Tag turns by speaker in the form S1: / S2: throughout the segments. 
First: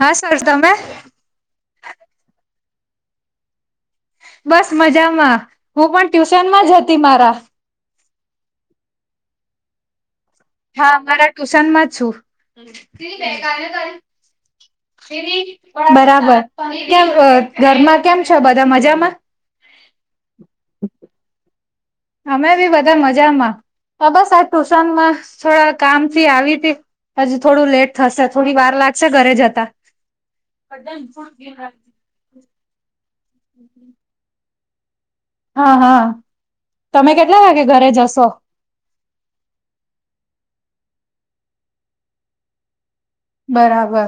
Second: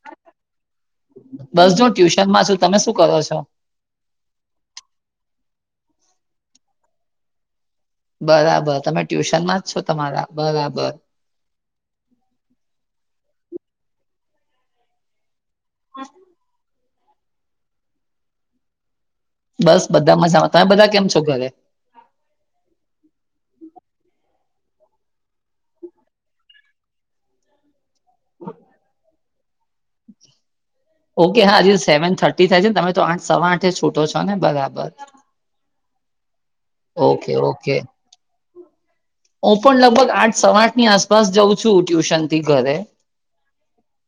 S1: હા સર તમે
S2: બસ, જો ટ્યુશનમાં છું. તમે શું કરો છો?
S1: બસ, મજામાં. હું પણ ટ્યુશનમાં જ હતી મારા
S2: બરાબર, તમે ટ્યુશનમાં જ છો તમારા?
S1: હા,
S2: બરાબર
S1: અમારા ટ્યુશનમાં છું. બરાબર. કે ઘરમાં કેમ છે? બધા મજામાં?
S2: બસ બધા મજામાં તમે બધા કેમ છો ઘરે
S1: અમે બી બધા મજામાં. હ, બસ આ ટુશનમાં થોડા કામથી આવી હતી. હજી થોડું લેટ થશે, થોડી વાર લાગશે ઘરે જતા.
S2: ઓકે, હા. હજી સેવન થર્ટી થાય છે ને? તમે તો આઠ સવા આઠે છૂટો છો ને, બરાબર? બસ.
S1: હા, હા. તમે કેટલા વાગે
S2: ઓકે
S1: ઘરે જશો?
S2: હું પણ લગભગ આઠ સવા આઠની આસપાસ જાઉં છું, ટ્યુશન થી ઘરે.
S1: બરાબર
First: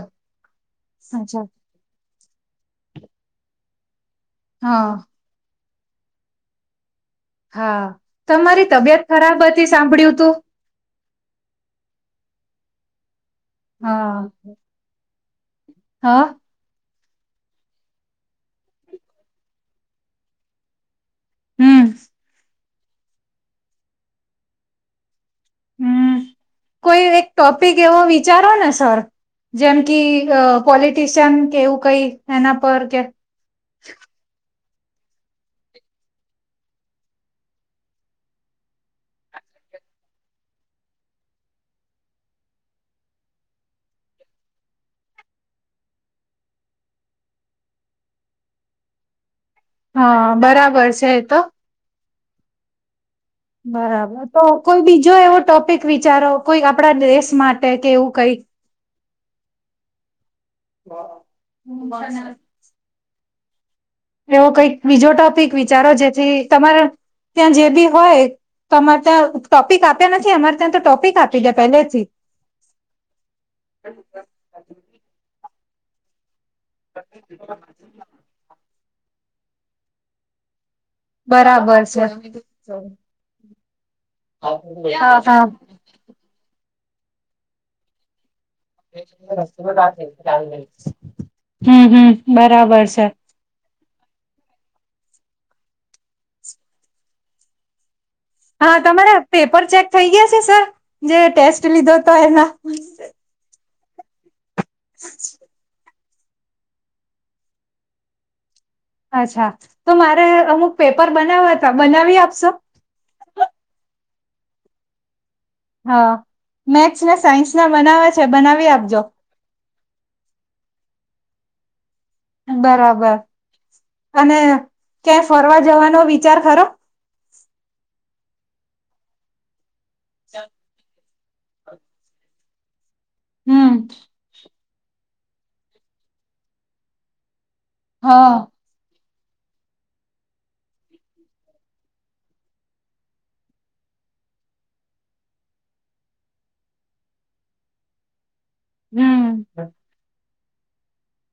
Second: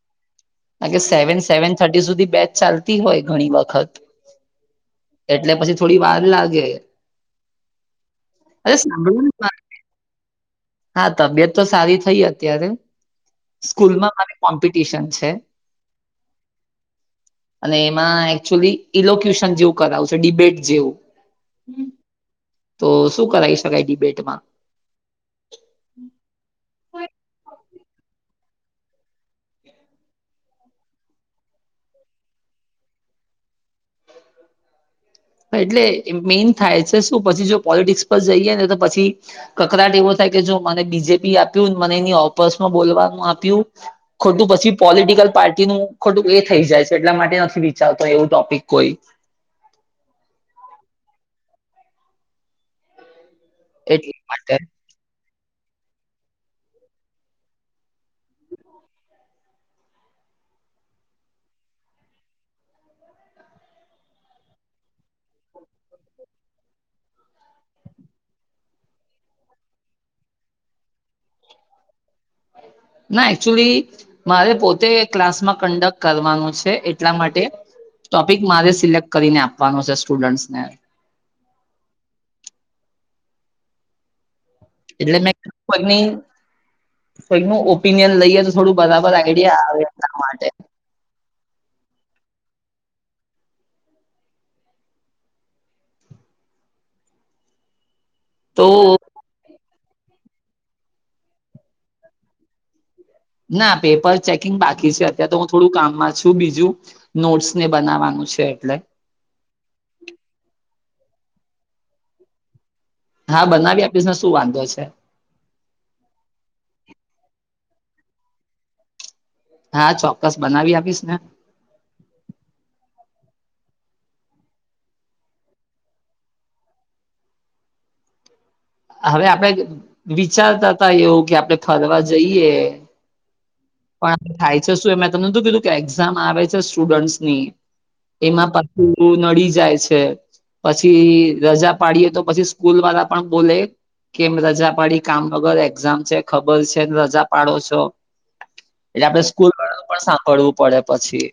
S2: સેવન
S1: અચ્છા
S2: સેવન થર્ટી સુધી. બેચ ચાલતી હોય ઘણી વખત.
S1: હા.
S2: એટલે પછી થોડી વાર લાગે.
S1: હા, તમારી
S2: અરે
S1: તબિયત
S2: સાંભળ્યું ને
S1: ખરાબ
S2: મા-
S1: હતી, સાંભળ્યું તું.
S2: હા, તબિયત તો સારી થઇ. અત્યારે સ્કૂલમાં
S1: હા
S2: મા કોમ્પિટિશન છે.
S1: હા.
S2: અને એમાં એકચુલી ઇલોક્યુશન જેવું કરાવુ છે, ડિબેટ જેવું.
S1: હમ
S2: તો શું કરાવી શકાય ડિબેટમાં?
S1: હમ, કોઈ એક ટોપિક એવો વિચારો ને સર. જેમ કે પોલિટિશિયન કે એવું કંઈ એના પર કે?
S2: હ. એટલે મેઈન થાય છે શું પછી? જો પોલિટિક્સ પર જઈએ ને, તો પછી કકરાટ એવો થાય. મને બીજેપી આપ્યું. મને એ ઓપસમાં બોલવાનું આપ્યું, ખોટું પછી પોલટ પાર્ટીનું ખોટું એ થઈ જાય છે, એટલા માટે નથી વિચારતો એવું ટોપિક કોઈ
S1: હા, બરાબર છે તો. બરાબર,
S2: એટલા
S1: તો
S2: માટે
S1: કોઈ બીજો એવો? ટોપિક વિચારો કોઈ આપણા દેશ માટે કે એવું કંઈ. બરાબર. એવો કંઈક બીજો ટોપિક વિચારો, જેથી તમારે ત્યાં જે બી હોય તો અમારે ત્યાં ટોપિક આપ્યા નથી. અમારે ત્યાં તો ટોપિક આપી દે પહેલેથી.
S2: ના, એક્ચ્યુઅલી મારે પોતે ક્લાસમાં કન્ડક્ટર કરવાનું છે. એટલા માટે ટોપિક મારે સિલેક્ટ કરીને આપવાનો છે સ્ટુડન્ટને.
S1: બરાબર છે.
S2: એટલે
S1: હા
S2: મે
S1: હા
S2: ન ઓપિનિયન લઈ.
S1: હ હ. બરાબર છે.
S2: તો
S1: હા, તમારે પેપર ચેક થઈ ગયા છે, સર? જે ટેસ્ટ લીધો હતો એના.
S2: ના પેપર ચેકિંગ બાકી છે, અત્યારે તો હું થોડું કામમાં પાછું બીજું નોટ્સ ને બનાવાનું છે, એટલે
S1: અચ્છા તો મારે અમુક પેપર બનાવવા હતા બનાવી આપશો
S2: હા બનાવી આપીને શું વાંધો છે.
S1: હ મેથ્સ ને સાયન્સ ના બનાવે છે, બનાવી આપજો
S2: હા ચોક્કસ બનાવી આપીશ ને
S1: બરાબર અને ક્યાંય ફરવા જવાનો વિચાર ખરો
S2: હવે આપડે વિચારતા હતા એવું કે આપણે ફરવા જઈએ
S1: હમ
S2: પણ થાય છે, શું મેં તમનેું કીધું કે એક્ઝામ આવે છે, સ્ટુડન્ટસ ની
S1: હા
S2: એમાં પછી નડી જાય છે, પછી રજા પાડીએ તો પછી સ્કૂલ વાલા પણ બોલે કેમ રજા પાડી કામનગર એક્ઝામ છે, ખબર છે, રજા પાડો છો એટલે આપડે
S1: હમ
S2: સ્કૂલ વાળુ પણ સાંભળવું પડે પછી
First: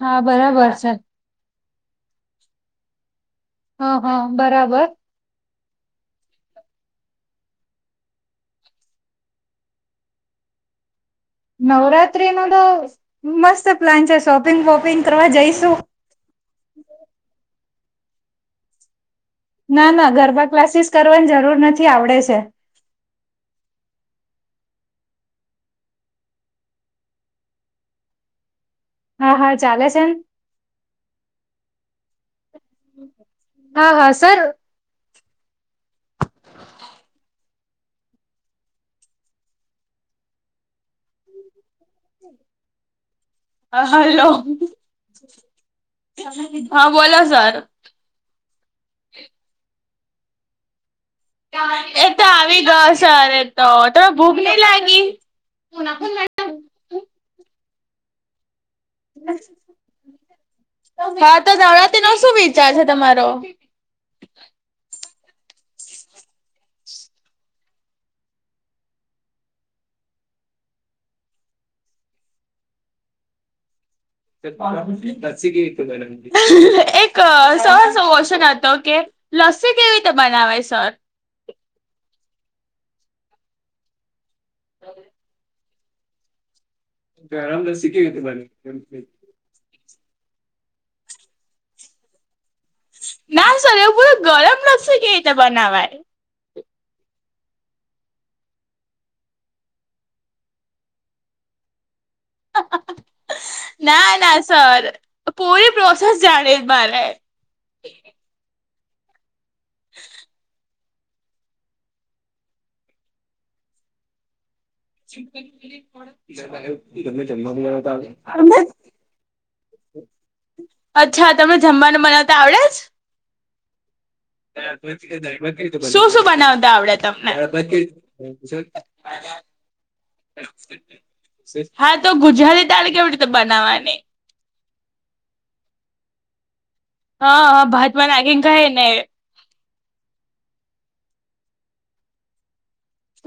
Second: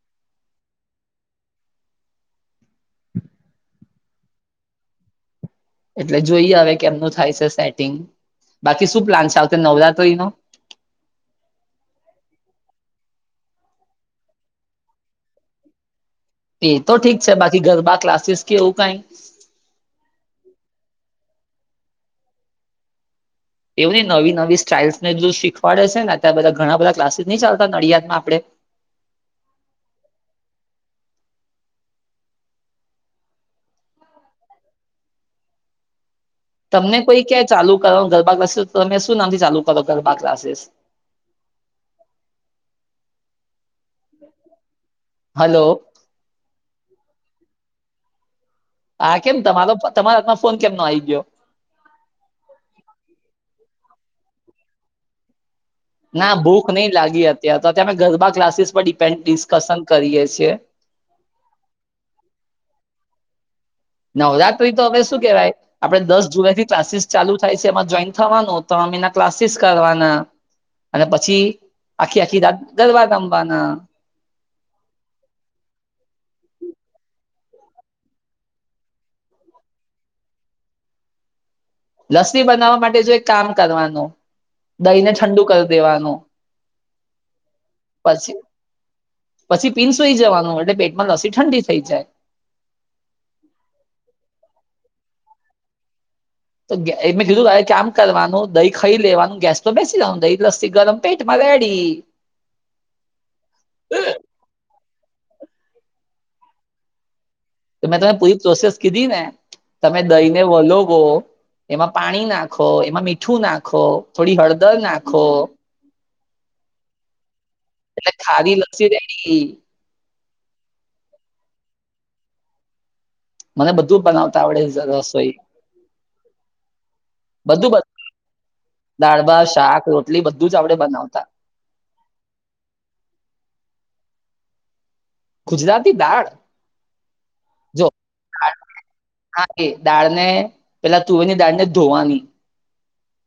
S1: હા બરાબર સર હ હ બરાબર
S2: એટલે જોઈએ હવે કે એમનું થાય છે, સેટિંગ બાકી શું પ્લાન છે, આવત નવરાત્ર એ નુ?
S1: નવરાત્રી નો તો મસ્ત પ્લાન છે, શોપિંગ વોપિંગ કરવા જઈશું
S2: એ તો ઠીક છે, બાકી ગરબા ક્લાસીસ કેવું કાઈ
S1: ના ના ગરબા ક્લાસીસ કરવાની જરૂર નથી આવડે છે.
S2: એવું નહી નવી નવી સ્ટાઇલ્સને જો શીખવાડે છે, ને ત્યાં બધા ઘણા બધા ક્લાસીસ નહી ચાલતા નડિયાદમાં આપણે
S1: હા હા ચાલે છે. હા હા સર
S2: તમને કોઈ કેય ચાલુ કરો ગરબા ક્લાસીસ તમે શું નામથી ચાલુ કરો ગરબા ક્લાસીસ હ
S1: હમ હા હેલો
S2: હલો
S1: હા બોલો સર
S2: હા કેમ તમારો તમારા હાથમાં ફોન કેમ ન આવી ગયો
S1: એ તો આવી ગયો સર એત તમે ભૂખ ની લાગી
S2: ના ભૂક નઈ લાગી અત્યારે તો અત્યારે ગરબા ક્લાસીસ પર ડિપેન્ડ ડિસ્કશન કરીએ છીએ
S1: હા તો નવરાતી નો શું વિચાર છે, તમારો?
S2: નવરાત્રી ત હવે શું કેવાય આપડે દસ જુલાઈ થી ક્લાસીસ ચાલુ થાય છે, એમાં જોઈન થવાનું તો અમે એના ક્લાસીસ કરવાના અને પછી આખી આખી રાત ગરબા રમવાના
S1: [unintelligible] એક સર શું ઓશન હતો કે લસ્સી કેવી રીતે બનાવે સર
S2: લસી બનાવવા માટે જો એક કામ કરવાનું દહી ને ઠંડુ કર દેવાનું.
S1: [inaudible]
S2: પીંસોઈ જવાનું એટલે પેટમાં લસી ઠંડી થઈ જાય
S1: ના સર એવું પૂરું ગરમ લખશે કેવી રીતે બનાવાય
S2: તો એં કીધું તારે કામ કરવાનું દહી ખાઈ લેવાનું ગેસ તો બેસી જાવાનું દહી લસ્સી ગરમ પેટ મારે કડી.
S1: ના ના સર પૂરી પ્રોસેસ જાણે મારે
S2: તો મેં તમે પૂરી પ્રોસેસ કીધી ને તમે દહી ને વલો વો એમાં પાણી નાખો એમાં મીઠું નાખો થોડી હળ
S1: [inaudible]
S2: એટલે ખારી લસ્સી રેડી
S1: અચ્છા તમે જમવાનું મનાવ તા આવડે જ
S2: મને બધ
S1: શું શું બનાવતા આવડે તમને
S2: દાળભાત, શાક, રોટલી, બધું જ આવડે બનાવતા
S1: હા તો ગુજરાતી દાળ કેવી રીતે બનાવાની
S2: ગુજરાતી દાળ
S1: હા હા
S2: જો
S1: ભાતમાં નાખીને ખાય ને
S2: હા દાળને પેલા તુવેરની દાળને ધોવાની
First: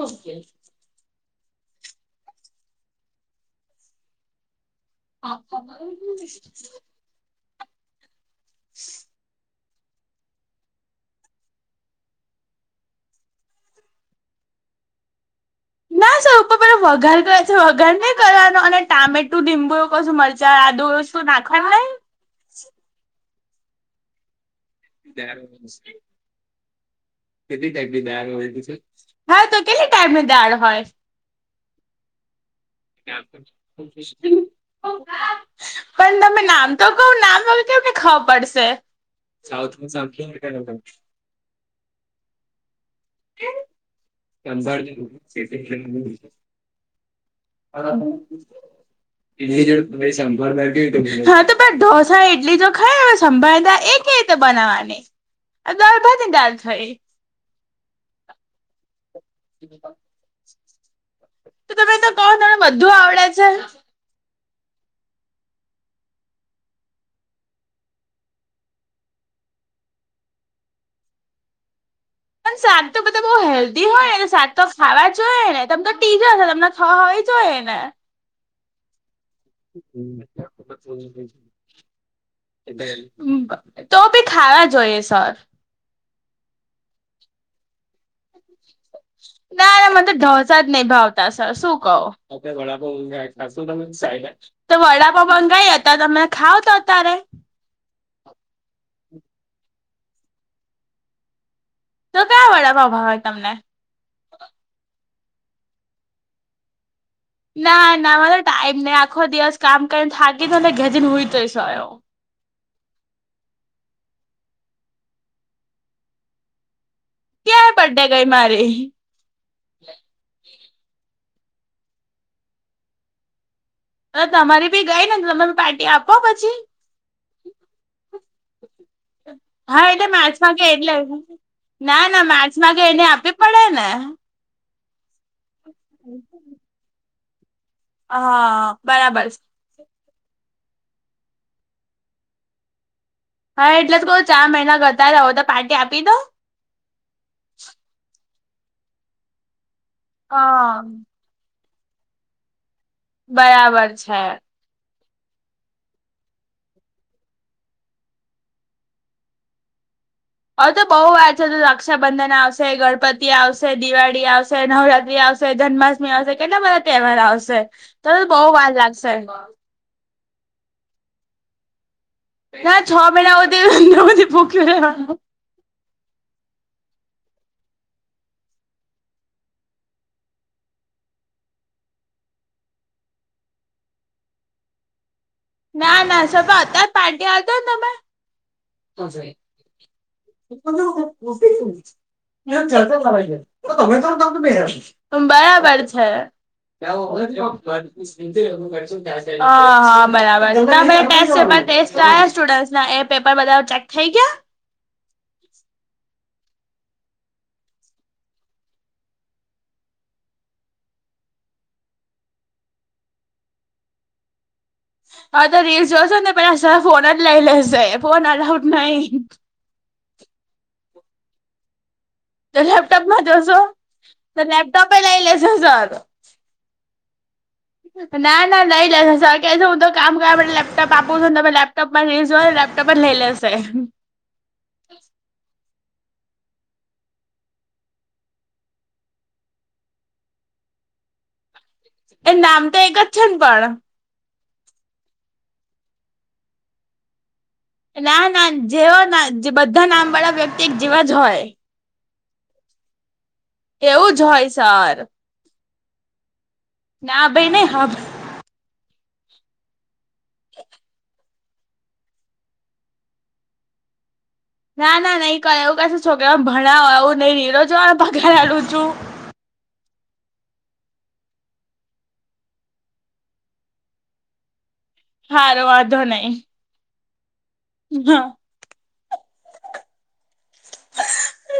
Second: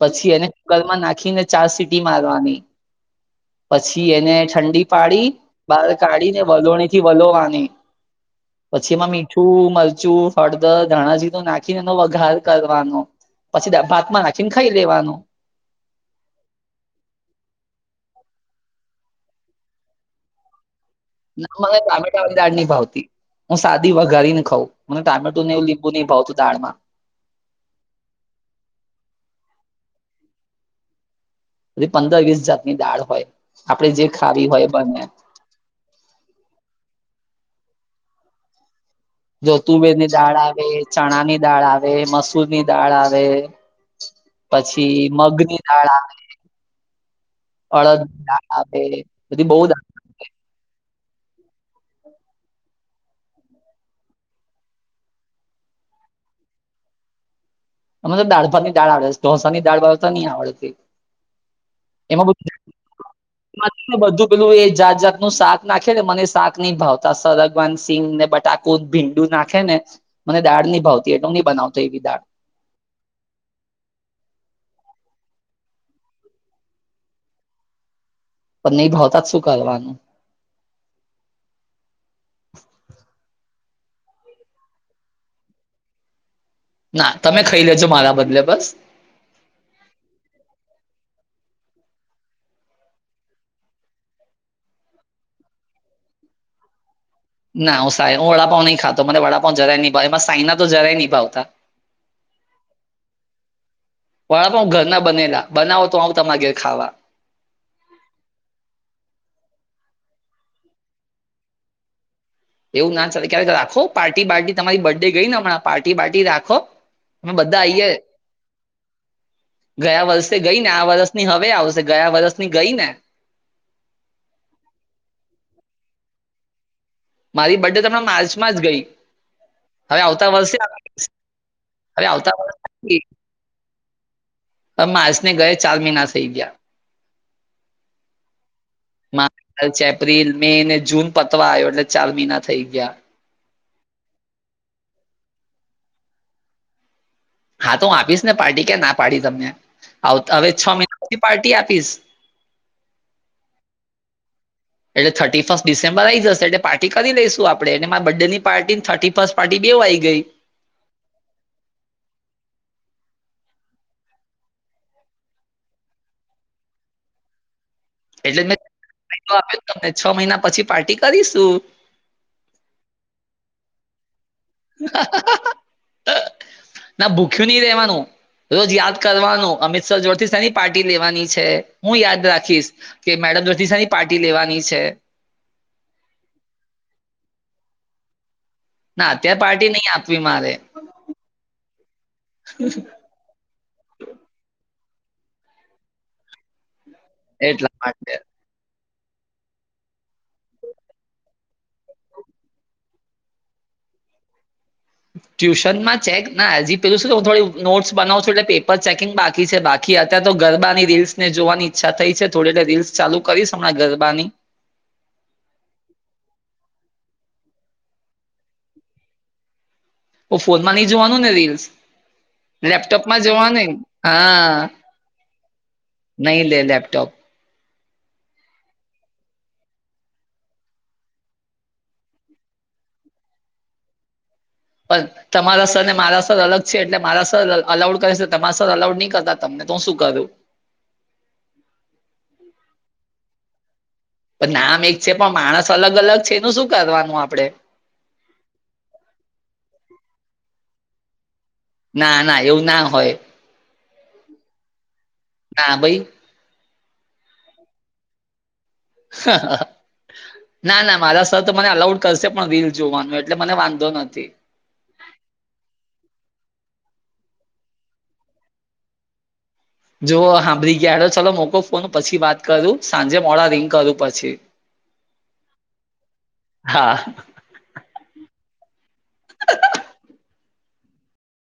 S2: પછી એને કુકલમાં નાખીને ચાર સીટી મારવાની પછી એને ઠંડી પાડી બહાર કાઢી ને વલોણીથી વલોવાની પછી એમાં મીઠું મરચું, ફળદર, ધાણાજીરું, નાખીને એનો વઘાર કરવાનો પછી ભાતમાં ના ખીને ખાઈ લેવાનું
S1: પેલા વઘાર કરે છે, વઘાર ન કરવાનો અને ટામેટું લીંબુ કશું મરચા, આદુ, વસ્તુ
S2: ના
S1: નાખવાનું
S2: મને
S1: નહી
S2: ટામેટા વાળુ દાળની ભાવતી હું સાદી વઘારી ને ખવ મને ટામેટુ ને એવું લીંબુની ભાવતું દાળમાં
S1: કેટલી ટાઈપની દાળ હા તો કેટલી ટાઈપની હોય
S2: બધી પંદર વીસ જાતની દાળ હોય આપડે જે ખાવી હોય બને
S1: પણ તમે નામ તો કવ નામ અમને કેવી રીતે ખબર પડશે.
S2: જો તુંવેરની દાળ, આવે ચણાની દાળ, આવે મસૂરની દાળ આવે પછી મગની દાળ આવે
S1: [unintelligible] અલા
S2: અડદની દાળ આવે બધી
S1: હું
S2: બહુ
S1: જે
S2: દાળ
S1: ભાઈ શંભાર [unintelligible] હા તો પણ ઢોસા ઈડલી જો ખાય હવે સંભાર એ કે રીતે બનાવવાની આ દાળભાતની દાળ થઈ
S2: અમે તો દાળભાતની દાળ આવડે ઢોસાની દાળ તો ની આવડતી
S1: તો તમે તો કહો
S2: એમાં
S1: તમને આવડે છે
S2: બધું [unintelligible] બધુ પેલું એ જાત જાતનું શાક નાખે ને મને શાક ની ભાવતા સરગવાની સિંગ ને બટાકું ભીંડુ નાખે ને મને દાળની ભાવતી એ તો ની બનાવતો એવી દાળ
S1: પણ શાક તો બધા બો હેલ્ધી હોય ને શાક તો ખાવા જોઈ ને તમ તો ટીચર તમને છે, હોય જોય ને.
S2: પણની ભાવતા શું કરવાનું
S1: [inaudible] તો ભી ખાવા જોઈએ સર
S2: ના તમે ખાઈ લેજો મારા બદલે બસ
S1: ના ના મનેતો ઢોસા જ નહી ભાવતા સર શું કહો તો વડાપાવ મંગાય હતા તમે ખાવ તો અત્યારે
S2: ના હું સા હું વડાપાવ નય ખાતો મને વડાપાવ જરાય ની ભાવે સાઈના તો જરાયની ભાવતા
S1: તો કયા વાડાપાવ ભાવે તમને
S2: વડાપાવ ઘરના બનેલા બનાવો તો આવુ તમારે ઘેરે ખાવા
S1: ના ના મારો ટાઈમ નય આખો દિવસ કામ કરીને થાકી જયને ઘર જઈને સૂઈ જાવ
S2: એવું ના ચાલે ક્યારેક રાખો પાર્ટી બાર્ટી તમારી બર્ડે ગઈ ને હમણાં પાર્ટી બાર્ટી રાખો અમે બધા
S1: ક્યારે
S2: આઈએ
S1: બર્થડે ગઈ મારી
S2: ગયા વર્ષે ગઈ ને આ વર્ષ ની હવે આવશે ગયા વર્ષની ગઈ ને
S1: હ તમારી ભી ગઈ ને તમે પાર્ટી આપો પછી
S2: મારી બડે તમને મા
S1: હા એટલે
S2: વર્ષે
S1: માર્ચમાં કે એટલે
S2: આવી.
S1: ના
S2: હવે
S1: ના
S2: આવતા
S1: માર્ચમા ગેયને આપી પડે ને
S2: હ માર્ચને ગયા ચાર મહિના થઈ ગયા
S1: હા. બરાબર છે
S2: માર્ચ, એપ્રિલ, મે ને જૂન પતવા આવ્યો એટલે ચાર મહિના થઈ ગયા
S1: હા એટલેજ તો કહું ચાર મહિના ગતા રહા. હવે તો પાર્ટી આપી દો.
S2: હા તો હું આપીશ ને પાર્ટી કે ના પાડીશ તમને. આવ
S1: હ
S2: હવે છો મહિના પછી પાર્ટી આ ફીસ.
S1: બરાબર છે.
S2: એટલે થર્ટી ફર્સ્ટ ડિસેમ્બર આઈ જશે એટલે પાર્ટી કરી લઈશું આપણે એને મારા બર્થડેની પાર્ટી ને થર્ટી ફર્સ્ટ પાર્ટી બેઉ પાઈ ગઈ.
S1: હવે તો બહુ વાર છે. તો રક્ષાબંધન આવશે, ગણપતિ આવશે, દિવાળી આવશે, નવરાત્રી આવ વશે, જન્માષ્ટમી આવશે કેટલા બધા તહેવાર આવશે. તો બહુ
S2: એટલે મેં
S1: વાર લાગશે
S2: ફાયદો આપ્યો તમને છો મહિના પછી પાર્ટી કરીશું.
S1: ના છો હૂંદી એટલું બધું ભૂખ્યું રહેવાના
S2: ના ભૂખ્યું નહી રેવાનું રોજ યાદ કરવાનું અમિત સર જોડથી શેની પાર્ટી લેવાની છે. હું યાદ રાખીશ કે મેં ડ દ સાની પાર્ટી લેવાની છે.
S1: ના ના સર પર અત્યાર પાર્ટી આલ દો ને તમે.
S2: ના અત્યાર પાર્ટી નહીં આપ
S1: [unintelligible] બરાબર છે. હા
S2: એટલા માટે
S1: હા બરાબર. ના પેહલા ટેસ્ટે પેપર ટેસ્ટ આયા સ્ટુડ ના એ પેપર બધા ચેક થઇ ઈ ગ્યા.
S2: ટ્યુશનમાં ચેક ના એજી પેલું શું હું થોડી નોટ્સ બનાવ છ એટલે પેપર ચેકિંગ બાકી છે બાકી અત્યારે તો ગરબાની રીલ્સ ને જોવાની ઈચ્છા થઈ છે થોડી રીલ્સ ચાલુ કરીશ હમણાં ગરબાની.
S1: હા તો રીલ જોશો ને પેલા ફોન જ લઈ લેશે. ફોન અલાઉટ નહી.
S2: ઓ ફોનમાં નહી જોવાનું ને રીલ્સ.
S1: તો
S2: લેપટોપમાં જોવા
S1: જોશો
S2: નહીં
S1: તો
S2: હા
S1: લેપટોપે લઈ લેશે સર
S2: નહી લે લેપટોપ.
S1: ના ના નઈ લે સર ક હું તો કામ કર લેપટોપ આપું છું ને તમે લેપટોપમાં રિલીઝ જો લેપટોપ અજ લેઈ લેશે.
S2: [inaudible] પણ તમારા સરને મારા સર અલગ છે એટલે મારા સર અલાઉડ કરે છે તમારા સર અલાઉડ નહી કરતા તમને. તો હું શું કરું.
S1: પણ નામ તો એક જ છે પણ.
S2: પણ નામ એક છે પણ માણસ અલગ અલગ છે એનું શું કરવાનું આપડે?
S1: ના ના તેગ જેવા જ હોય.
S2: ના ના એવું ના હોય.
S1: કેવું જ હોય સર.
S2: ના ભઈ.
S1: ના ભઈ નહીં હા ભ
S2: હા. ના ના મારા સર તો મને અલાઉડ કરશે પણ રીલ જોવાનું એટલે મને વાંધો નથી.
S1: ના ના નહી કરે એવું કશું છોકરા ભણાવય આવું નહી નીરો જો પગારડું છું.
S2: [inaudible] જો હાંભડી ગયા હેડો ચલો મોકો ફોન પછી વાત કરું સાંજે મોડા રિંગ કરું પછી.
S1: હારો વાંધો નહી.
S2: હા
S1: હા. [unintelligible]